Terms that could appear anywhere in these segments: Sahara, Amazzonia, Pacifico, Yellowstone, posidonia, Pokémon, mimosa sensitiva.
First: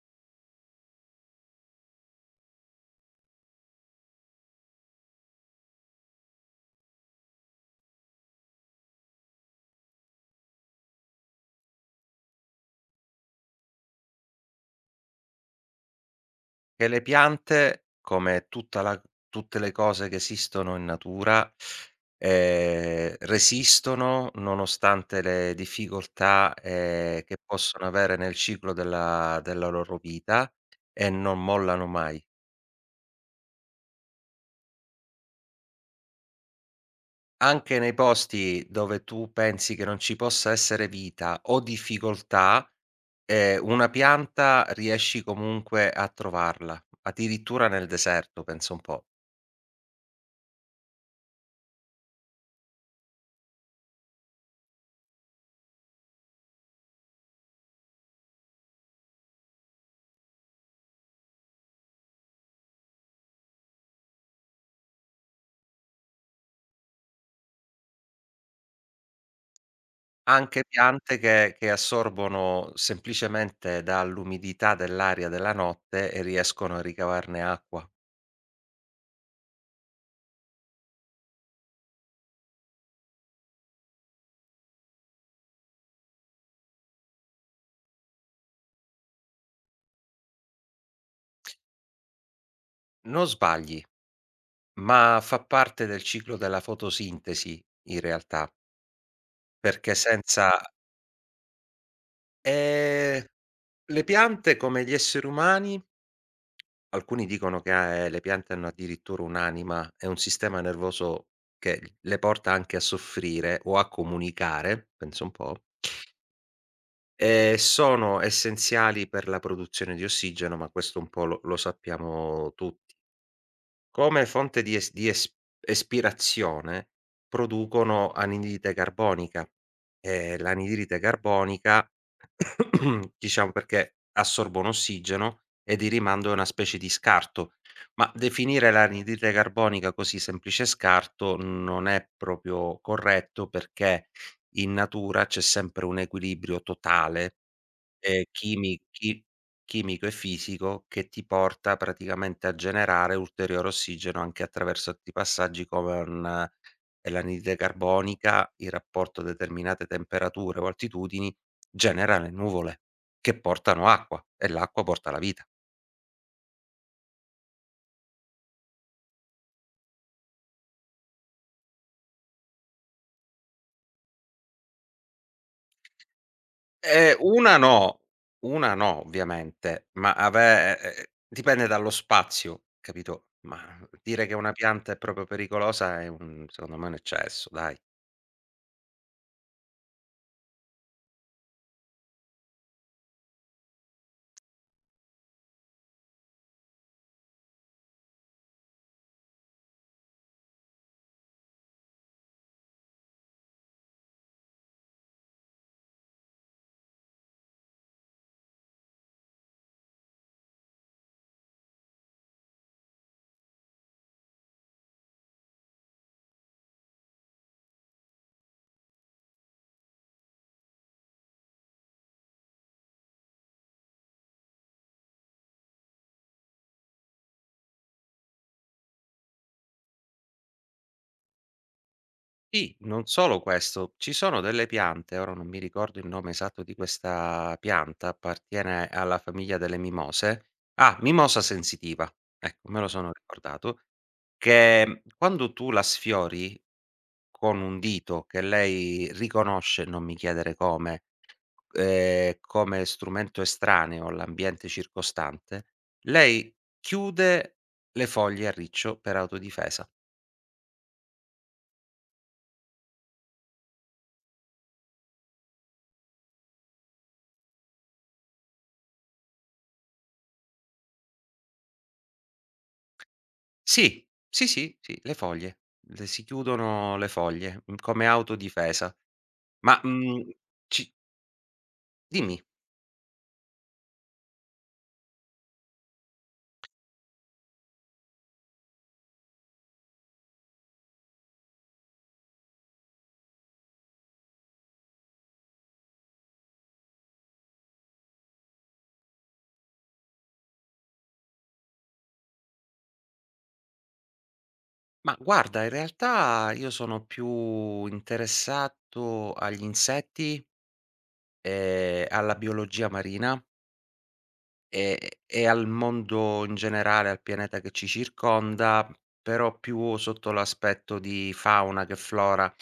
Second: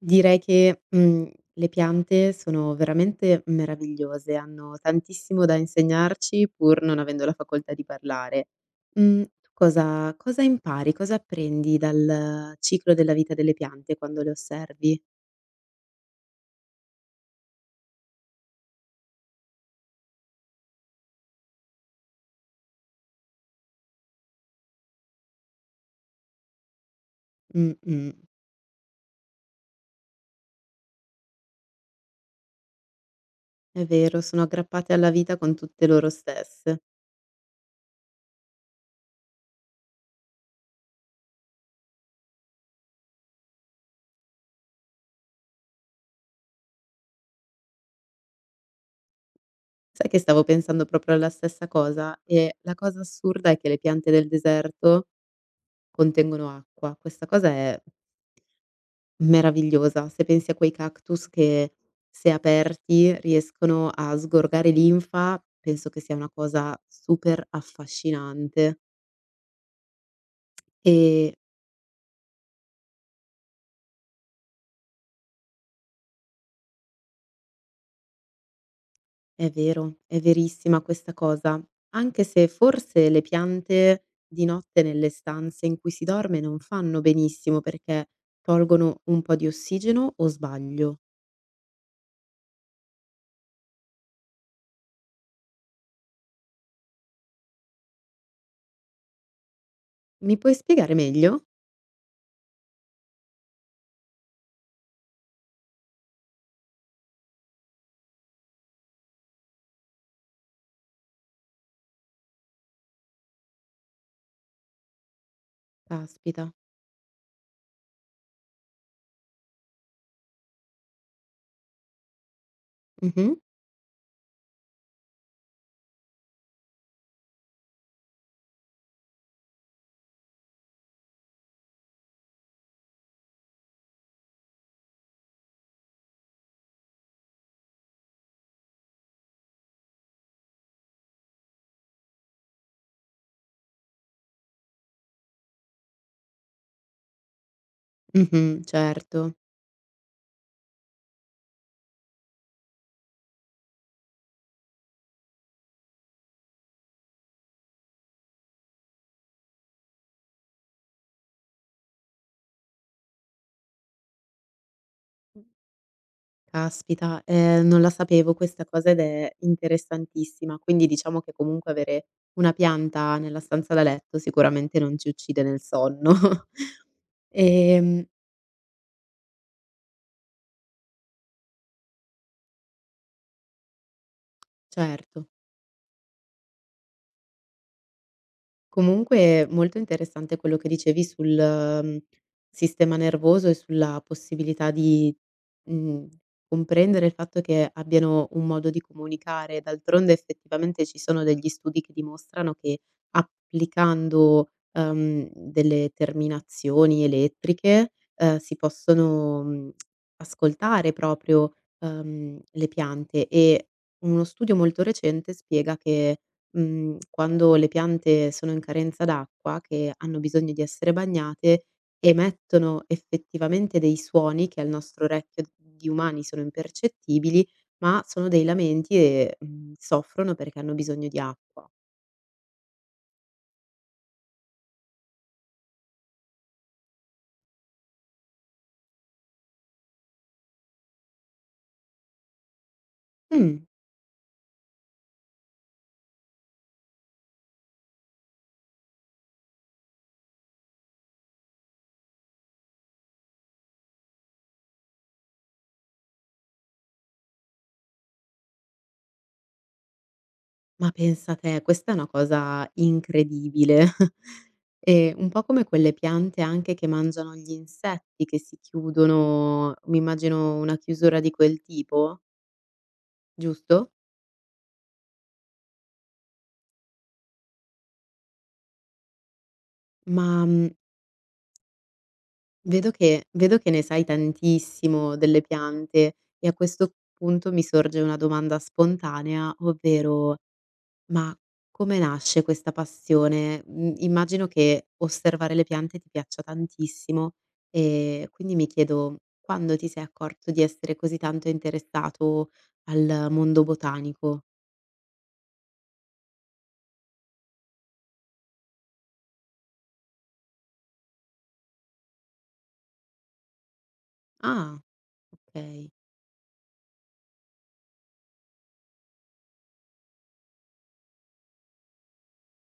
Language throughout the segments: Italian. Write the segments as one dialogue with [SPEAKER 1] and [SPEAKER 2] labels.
[SPEAKER 1] Direi che, le piante sono veramente meravigliose, hanno tantissimo da insegnarci pur non avendo la facoltà di parlare. Tu cosa impari, cosa apprendi dal ciclo della vita delle piante quando le osservi?
[SPEAKER 2] Che le piante, come tutta la tutte le cose che esistono in natura, resistono nonostante le difficoltà, che possono
[SPEAKER 1] Mh-mh.
[SPEAKER 2] avere nel ciclo della loro vita e non mollano mai.
[SPEAKER 1] È vero, sono aggrappate alla vita con tutte loro stesse.
[SPEAKER 2] Anche nei posti dove tu pensi che non ci possa essere vita o difficoltà, una pianta riesci comunque a trovarla, addirittura nel deserto, pensa un po'.
[SPEAKER 1] Sai che stavo pensando proprio alla stessa cosa e la cosa assurda è che le piante del deserto contengono acqua. Questa cosa è meravigliosa, se pensi a quei cactus che se aperti riescono a sgorgare linfa, penso che sia una cosa super affascinante.
[SPEAKER 2] Anche piante
[SPEAKER 1] Ehm,
[SPEAKER 2] che assorbono semplicemente dall'umidità dell'aria della notte e riescono a ricavarne acqua.
[SPEAKER 1] è vero, è verissima questa cosa, anche se forse le piante di notte nelle stanze in cui si dorme non fanno benissimo perché tolgono un po' di ossigeno o sbaglio?
[SPEAKER 2] Non sbagli, ma fa parte del ciclo della fotosintesi in realtà, perché
[SPEAKER 1] Mi
[SPEAKER 2] senza
[SPEAKER 1] puoi spiegare meglio?
[SPEAKER 2] ehm, le piante come gli esseri umani, alcuni dicono che le piante hanno addirittura un'anima e un sistema nervoso che le porta anche a soffrire o a comunicare, pensa un po'.
[SPEAKER 1] Caspita.
[SPEAKER 2] Sono essenziali per la produzione di ossigeno, ma questo un po' lo sappiamo tutti.
[SPEAKER 1] Mh-mh,
[SPEAKER 2] Come fonte di es espirazione producono anidride carbonica, e l'anidride carbonica diciamo perché assorbono ossigeno e di rimando è una specie di scarto, ma definire l'anidride carbonica così semplice scarto non è proprio corretto, perché in natura c'è sempre un equilibrio totale ehm,
[SPEAKER 1] mh-mh,
[SPEAKER 2] chimi chi
[SPEAKER 1] certo.
[SPEAKER 2] chimico e fisico che ti porta praticamente a generare ulteriore ossigeno anche attraverso altri passaggi come un l'anidride carbonica, il rapporto a determinate temperature o altitudini, genera le nuvole che portano acqua e l'acqua porta la vita.
[SPEAKER 1] Caspita, non la sapevo questa cosa ed è interessantissima. Quindi diciamo che comunque avere una pianta nella stanza da letto sicuramente non ci uccide nel sonno.
[SPEAKER 2] Una no,
[SPEAKER 1] Ehm,
[SPEAKER 2] una no ovviamente, ma ave dipende dallo spazio, capito, ma dire che una pianta è proprio
[SPEAKER 1] certo.
[SPEAKER 2] pericolosa è un, secondo me, un eccesso, dai.
[SPEAKER 1] Comunque molto interessante quello che dicevi sul, mhmm, sistema nervoso e sulla possibilità di, mhmm, comprendere il fatto che abbiano un modo di comunicare. D'altronde effettivamente ci sono degli studi che dimostrano che applicando, delle terminazioni elettriche, si possono, ascoltare proprio, le piante e uno studio molto recente spiega che quando le piante sono in carenza d'acqua, che hanno bisogno di essere bagnate, emettono effettivamente dei suoni che al nostro orecchio di umani sono impercettibili, ma sono dei lamenti e, soffrono perché hanno bisogno di acqua.
[SPEAKER 2] Sì, non solo questo, ci sono delle piante, ora non mi ricordo il nome esatto di questa pianta, appartiene alla famiglia delle mimose. Ah, mimosa sensitiva, ecco, me lo sono
[SPEAKER 1] Mh.
[SPEAKER 2] ricordato, che, quando tu la sfiori con un dito che lei riconosce, non mi chiedere come, come strumento estraneo all'ambiente circostante, lei chiude le foglie a riccio per autodifesa.
[SPEAKER 1] Ma pensa te, questa è una cosa incredibile. Un po' come quelle piante anche che mangiano gli insetti, che si chiudono mi immagino una chiusura di quel tipo, giusto?
[SPEAKER 2] Sì, sì, sì, sì, le foglie. Le si chiudono le foglie, come autodifesa. Ma,
[SPEAKER 1] Ma, mhmm
[SPEAKER 2] ci dimmi.
[SPEAKER 1] vedo che ne sai tantissimo delle piante e a questo punto mi sorge una domanda spontanea, ovvero: ma come nasce questa passione? Mhmm, Immagino che osservare le piante ti piaccia tantissimo e quindi mi chiedo: quando ti sei accorto di essere così tanto interessato al mondo botanico?
[SPEAKER 2] Ma guarda, in realtà io sono più interessato agli insetti e alla biologia marina.
[SPEAKER 1] Ah,
[SPEAKER 2] E al
[SPEAKER 1] okay.
[SPEAKER 2] mondo in generale, al pianeta che ci circonda, però più sotto l'aspetto di fauna che flora.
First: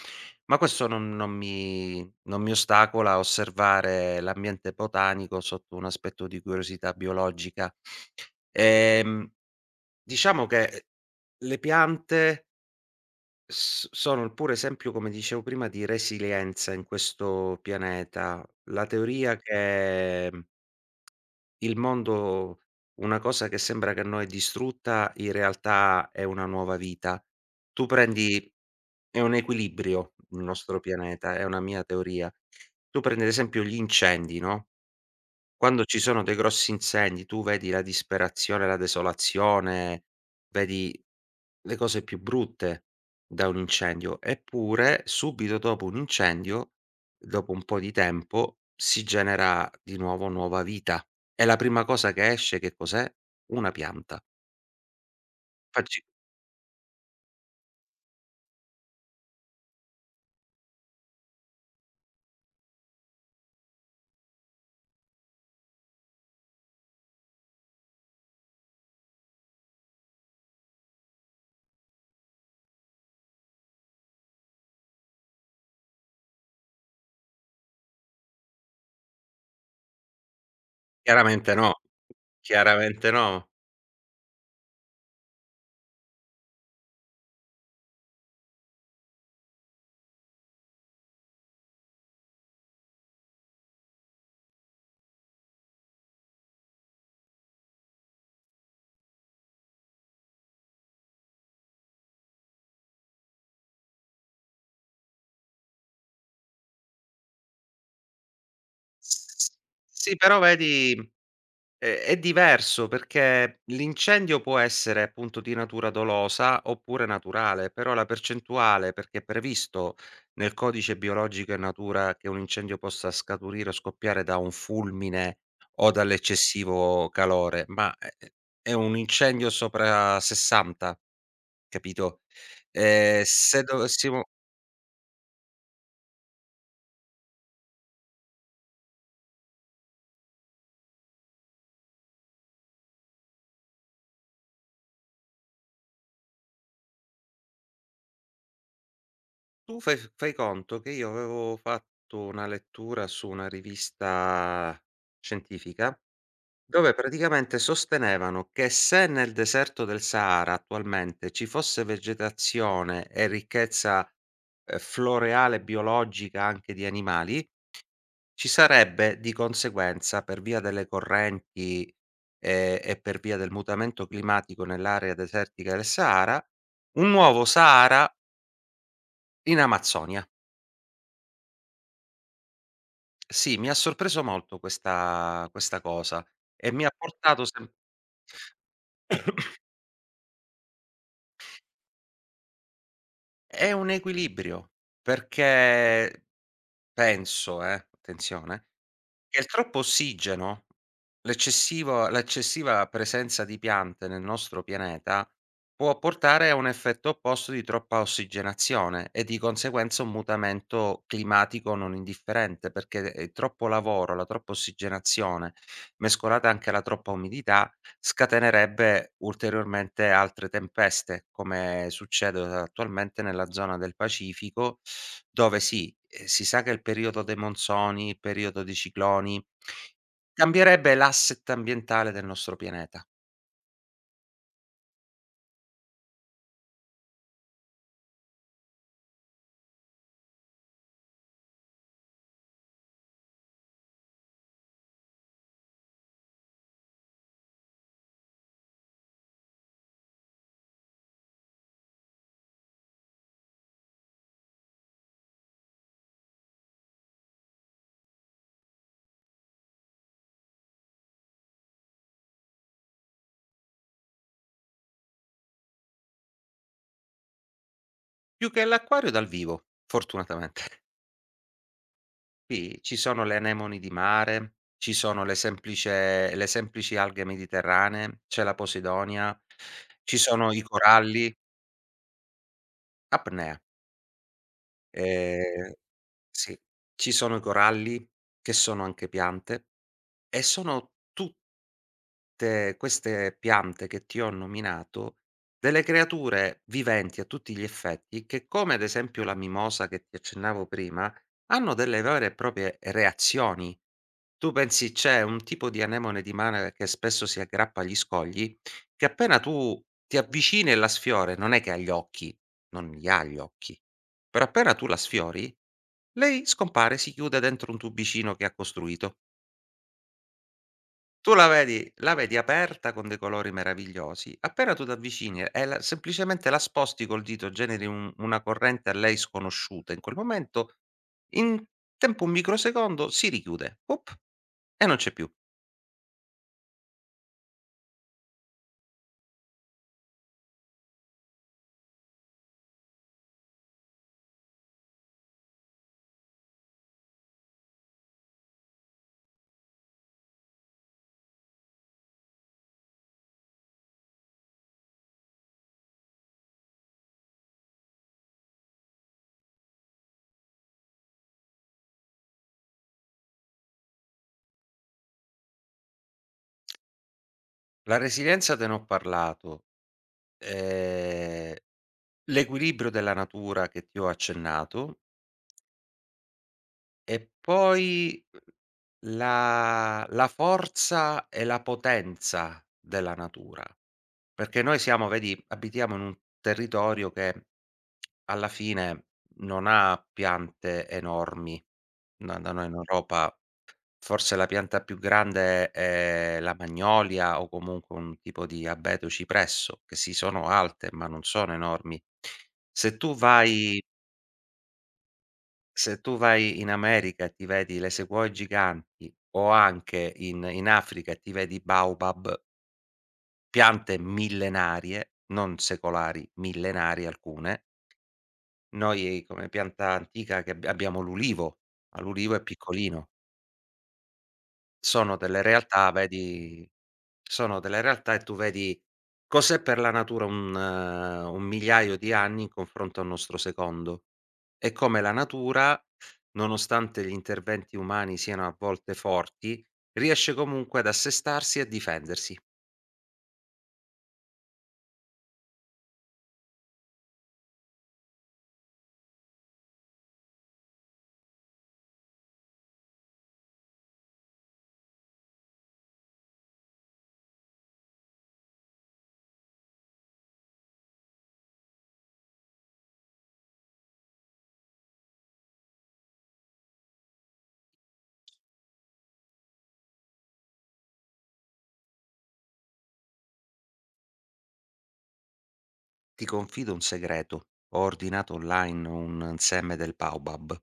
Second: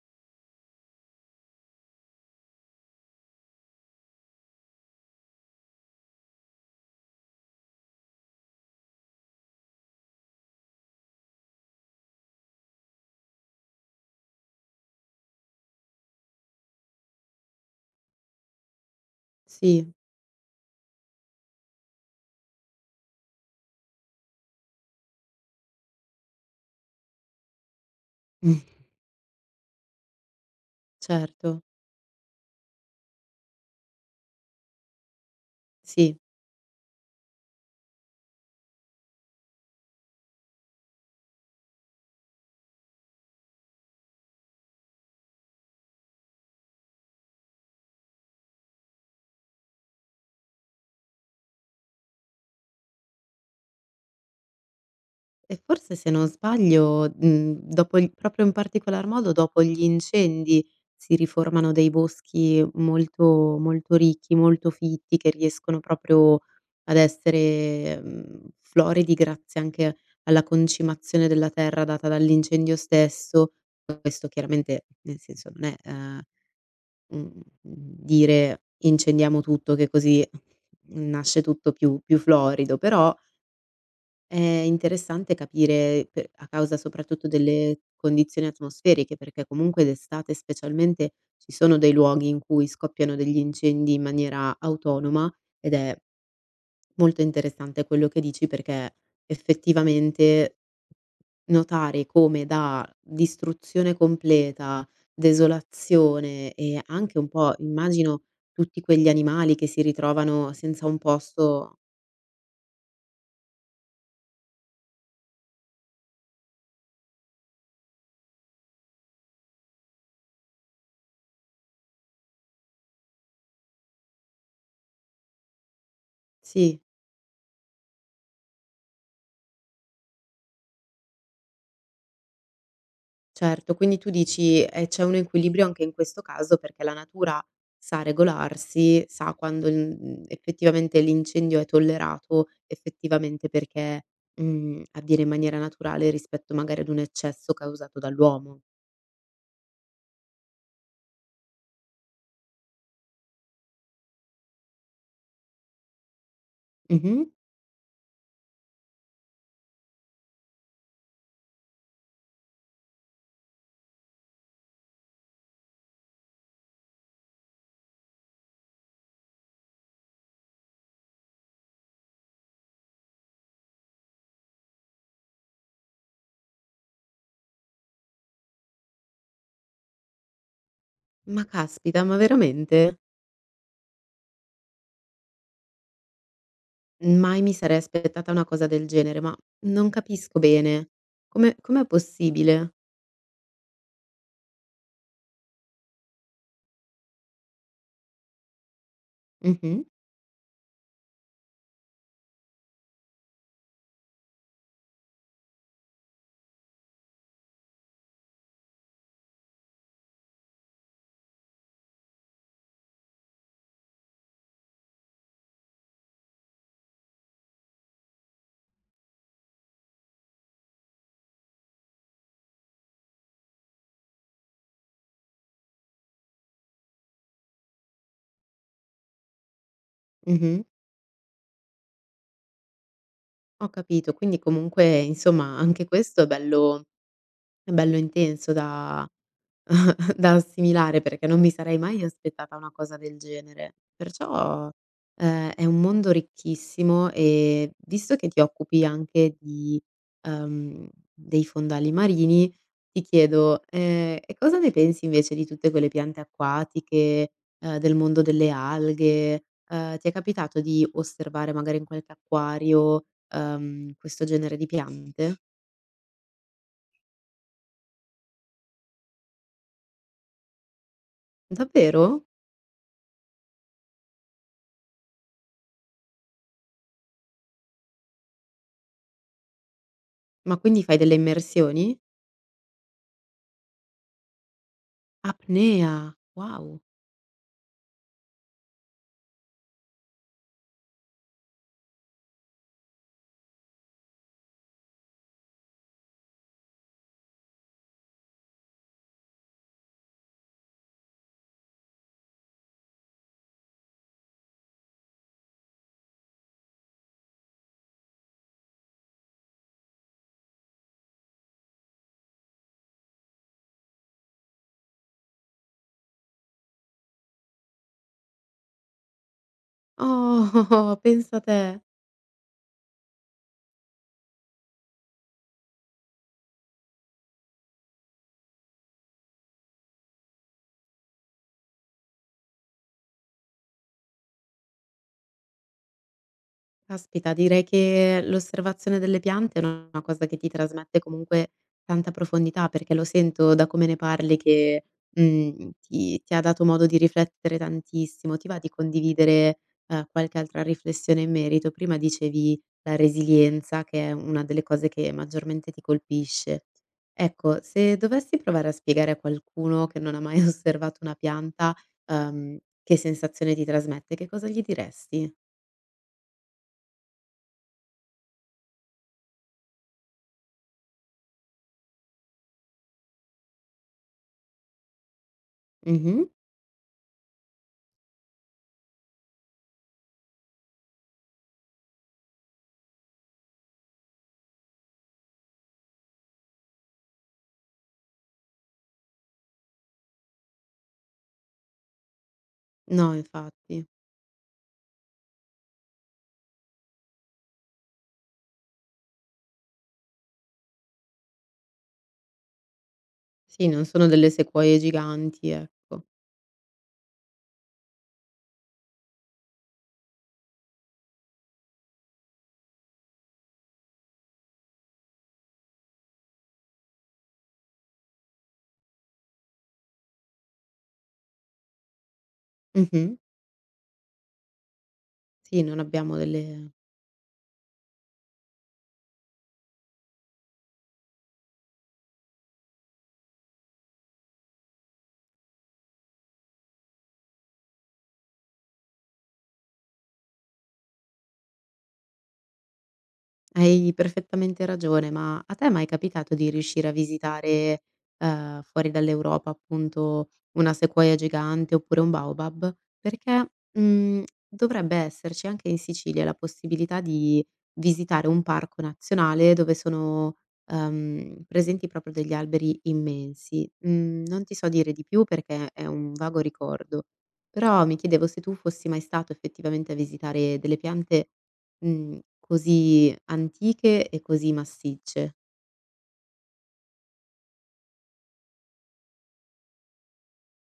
[SPEAKER 2] Ma questo non non mi non mi ostacola a osservare l'ambiente botanico sotto un aspetto di curiosità biologica. Ehm, diciamo che, le piante s sono il puro esempio, come dicevo prima, di resilienza in questo pianeta. La teoria
[SPEAKER 1] Sì,
[SPEAKER 2] che il mondo, una cosa che sembra che a noi è distrutta, in realtà è una nuova vita. Tu prendi è un equilibrio il nostro pianeta, è una
[SPEAKER 1] certo,
[SPEAKER 2] mia teoria. Tu prendi ad esempio gli incendi, no? Quando ci
[SPEAKER 1] sì.
[SPEAKER 2] sono dei grossi incendi, tu vedi la disperazione, la desolazione, vedi le cose più brutte da un incendio, eppure subito dopo un incendio, dopo un po' di tempo, si genera di nuovo nuova vita. E la prima cosa che esce che cos'è? Una pianta.
[SPEAKER 1] E forse
[SPEAKER 2] Facci
[SPEAKER 1] se non sbaglio, dopo il proprio in particolar modo dopo gli incendi si riformano dei boschi molto molto ricchi, molto fitti, che riescono proprio ad essere, floridi grazie anche alla concimazione della terra data dall'incendio stesso. Questo chiaramente, nel senso, non è, dire: "Incendiamo tutto che così nasce
[SPEAKER 2] Chiaramente
[SPEAKER 1] tutto
[SPEAKER 2] no,
[SPEAKER 1] più florido",
[SPEAKER 2] chiaramente
[SPEAKER 1] però
[SPEAKER 2] no.
[SPEAKER 1] è interessante capire pe a causa soprattutto delle condizioni atmosferiche, perché comunque d'estate specialmente ci sono dei luoghi in cui scoppiano degli incendi in maniera autonoma ed è molto interessante quello che dici perché effettivamente notare come da distruzione completa, desolazione e anche un po' immagino tutti quegli
[SPEAKER 2] S
[SPEAKER 1] animali che si
[SPEAKER 2] Sì, però
[SPEAKER 1] ritrovano senza
[SPEAKER 2] vedi,
[SPEAKER 1] un posto.
[SPEAKER 2] È diverso perché l'incendio può essere appunto di natura dolosa oppure naturale, però la percentuale, perché è previsto nel codice biologico e natura che un incendio possa scaturire o scoppiare da un fulmine o
[SPEAKER 1] Sì.
[SPEAKER 2] dall'eccessivo calore, ma è un incendio sopra 60, capito? Se
[SPEAKER 1] Certo, quindi tu
[SPEAKER 2] dovessimo
[SPEAKER 1] dici, c'è un equilibrio anche in questo caso perché la natura sa regolarsi, sa quando effettivamente l'incendio è tollerato, effettivamente perché, avviene in maniera naturale rispetto magari ad un eccesso causato dall'uomo.
[SPEAKER 2] tu fai conto che io avevo fatto una lettura su una rivista scientifica dove
[SPEAKER 1] Mh-mh.
[SPEAKER 2] praticamente sostenevano che se nel deserto del Sahara attualmente ci fosse vegetazione e ricchezza, floreale biologica anche di animali, ci sarebbe di conseguenza, per via delle correnti, e per via del mutamento climatico nell'area desertica del Sahara, un nuovo Sahara in Amazzonia.
[SPEAKER 1] Ma caspita, ma veramente?
[SPEAKER 2] Sì, mi ha sorpreso molto questa cosa e mi ha
[SPEAKER 1] Mai
[SPEAKER 2] portato
[SPEAKER 1] mi
[SPEAKER 2] sem
[SPEAKER 1] sarei aspettata una cosa del genere, ma non capisco bene. Come com'è possibile?
[SPEAKER 2] è un equilibrio, perché, penso attenzione, che il
[SPEAKER 1] Mh-mh,
[SPEAKER 2] troppo ossigeno, l'eccessiva presenza di piante nel nostro pianeta, può portare a un effetto opposto di troppa ossigenazione e di conseguenza un mutamento climatico non indifferente, perché, troppo lavoro, la troppa ossigenazione, mescolata anche alla troppa umidità, scatenerebbe ulteriormente altre tempeste, come succede attualmente nella zona del Pacifico, dove sì, si sa che è il periodo dei monsoni, il periodo dei cicloni.
[SPEAKER 1] mh-mh.
[SPEAKER 2] Cambierebbe l'asset ambientale del nostro pianeta.
[SPEAKER 1] Ho capito, quindi comunque insomma anche questo è bello intenso da da assimilare, perché non mi sarei mai aspettata una cosa del genere. Perciò, è un mondo ricchissimo e visto che ti occupi anche di, ehm, dei fondali marini, ti chiedo, e cosa ne pensi invece di tutte quelle piante acquatiche, del mondo delle alghe? Ti è capitato di osservare magari in qualche acquario, questo genere di piante?
[SPEAKER 2] Più che l'acquario dal vivo, fortunatamente.
[SPEAKER 1] Davvero?
[SPEAKER 2] Qui ci sono le anemoni di mare, ci sono le semplici alghe mediterranee, c'è la posidonia, ci sono
[SPEAKER 1] Ma
[SPEAKER 2] i
[SPEAKER 1] quindi fai delle
[SPEAKER 2] coralli,
[SPEAKER 1] immersioni?
[SPEAKER 2] apnea. Ehm
[SPEAKER 1] Apnea,
[SPEAKER 2] Sì,
[SPEAKER 1] wow.
[SPEAKER 2] ci sono i coralli che sono anche piante e sono tut te queste piante che ti ho nominato, delle creature viventi a tutti gli effetti che, come ad esempio la mimosa che ti accennavo prima, hanno delle vere e proprie reazioni. Tu pensi, c'è un tipo di anemone di mare che spesso si aggrappa agli scogli, che appena tu ti avvicini e la sfiori, non è che ha gli occhi, non li ha gli occhi, però appena tu la sfiori, lei scompare, si chiude dentro un tubicino che ha costruito.
[SPEAKER 1] Oh,
[SPEAKER 2] Tu
[SPEAKER 1] pensa te.
[SPEAKER 2] la vedi aperta con dei colori meravigliosi, appena tu t'avvicini e la semplicemente la sposti col dito, generi un una corrente a lei sconosciuta in quel momento, in tempo un microsecondo si richiude, up, e non c'è più.
[SPEAKER 1] Caspita, direi che l'osservazione delle piante è una cosa che ti trasmette comunque tanta profondità, perché lo sento da come ne parli che, ti ha dato modo di riflettere tantissimo. Ti va di condividere, qualche altra riflessione in merito? Prima dicevi la resilienza, che è una delle cose che maggiormente ti colpisce. Ecco, se dovessi provare a spiegare a qualcuno che non ha mai osservato una pianta, ehm, che sensazione ti trasmette, che cosa gli diresti?
[SPEAKER 2] La resilienza te ne ho parlato, ehm, l'equilibrio della natura che ti ho accennato
[SPEAKER 1] Mh-mh.
[SPEAKER 2] e poi la forza e la potenza della natura. Perché noi siamo vedi, abitiamo in un territorio che alla fine non ha piante enormi. Da noi in
[SPEAKER 1] No,
[SPEAKER 2] Europa
[SPEAKER 1] infatti.
[SPEAKER 2] forse la pianta più grande è la magnolia o comunque un tipo di abeto cipresso, che sì sono alte, ma non sono enormi. Se tu
[SPEAKER 1] Sì,
[SPEAKER 2] vai
[SPEAKER 1] non sono delle sequoie giganti,
[SPEAKER 2] se
[SPEAKER 1] ecco.
[SPEAKER 2] tu vai in America e ti vedi le sequoie giganti o anche in Africa e ti vedi i baobab, piante millenarie, non secolari, millenarie alcune. Noi, come pianta antica che abbiamo l'ulivo, ma l'ulivo è piccolino.
[SPEAKER 1] Mh-mh.
[SPEAKER 2] Sono delle
[SPEAKER 1] Sì, non
[SPEAKER 2] realtà
[SPEAKER 1] abbiamo
[SPEAKER 2] vedi
[SPEAKER 1] delle.
[SPEAKER 2] sono delle realtà e tu vedi cos'è per la natura un migliaio di anni in confronto al nostro secondo, e come la natura, nonostante gli interventi umani siano a volte forti, riesce comunque ad assestarsi e a difendersi.
[SPEAKER 1] Hai perfettamente ragione, ma a te è mai capitato di riuscire a visitare, fuori dall'Europa appunto, una sequoia gigante oppure un baobab? Perché, dovrebbe esserci anche in Sicilia la possibilità di visitare un parco nazionale dove sono, presenti proprio degli alberi immensi. Mhmm, Non ti so dire di più perché è un vago ricordo, però mi chiedevo se tu fossi mai stato effettivamente a visitare delle piante così antiche e così massicce.
[SPEAKER 2] Ti confido un segreto: ho ordinato online un seme del Baobab.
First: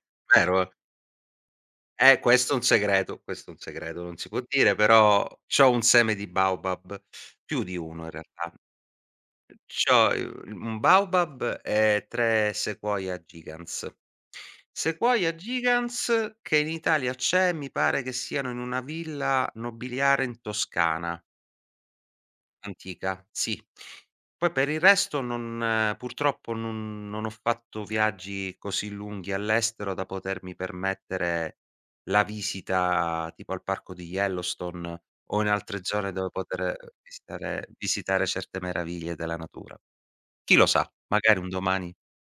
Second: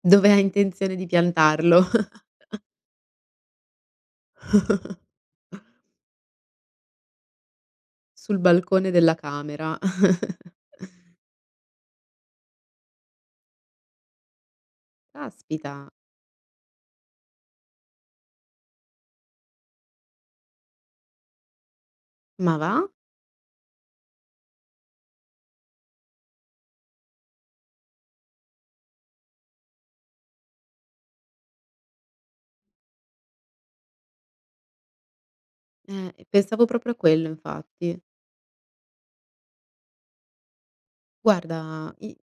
[SPEAKER 1] Dove ha
[SPEAKER 2] Vero,
[SPEAKER 1] intenzione di piantarlo?
[SPEAKER 2] questo è un segreto, questo è un segreto, non si può dire, però c'ho un seme di Baobab, più di uno in
[SPEAKER 1] Sul
[SPEAKER 2] realtà.
[SPEAKER 1] balcone della camera.
[SPEAKER 2] C'ho, un Baobab e tre Sequoia Gigants. Sequoia
[SPEAKER 1] Caspita,
[SPEAKER 2] Gigants che in Italia c'è, mi pare che siano in una villa nobiliare in Toscana.
[SPEAKER 1] ma va?
[SPEAKER 2] Antica, sì. Poi per il resto non purtroppo non ho fatto viaggi così lunghi all'estero da potermi permettere la visita tipo al parco di Yellowstone o in altre zone dove
[SPEAKER 1] Pensavo
[SPEAKER 2] poter
[SPEAKER 1] proprio a quello infatti.
[SPEAKER 2] visitare certe meraviglie della natura. Chi lo sa, magari un domani.
[SPEAKER 1] Guarda i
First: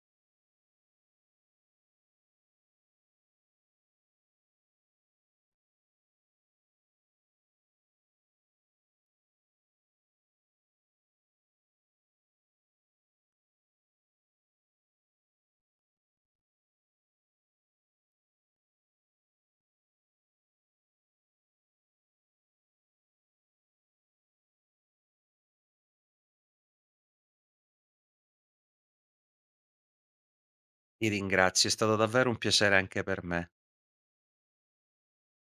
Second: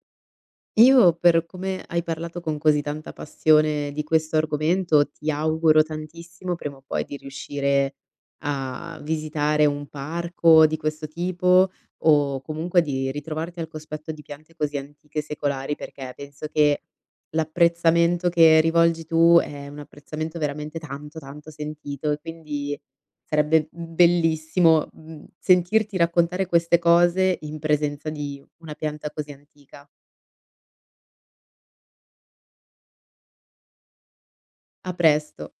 [SPEAKER 1] Io per come hai parlato con così tanta passione di questo argomento, ti auguro tantissimo prima o poi di riuscire a visitare un parco di questo tipo o comunque di ritrovarti al cospetto di piante così antiche e secolari, perché penso che l'apprezzamento che rivolgi tu è un apprezzamento veramente tanto, tanto sentito e quindi sarebbe bellissimo, sentirti raccontare queste cose in presenza di una pianta così antica.
[SPEAKER 2] Ti ringrazio, è stato davvero un piacere anche per me.
[SPEAKER 1] A presto.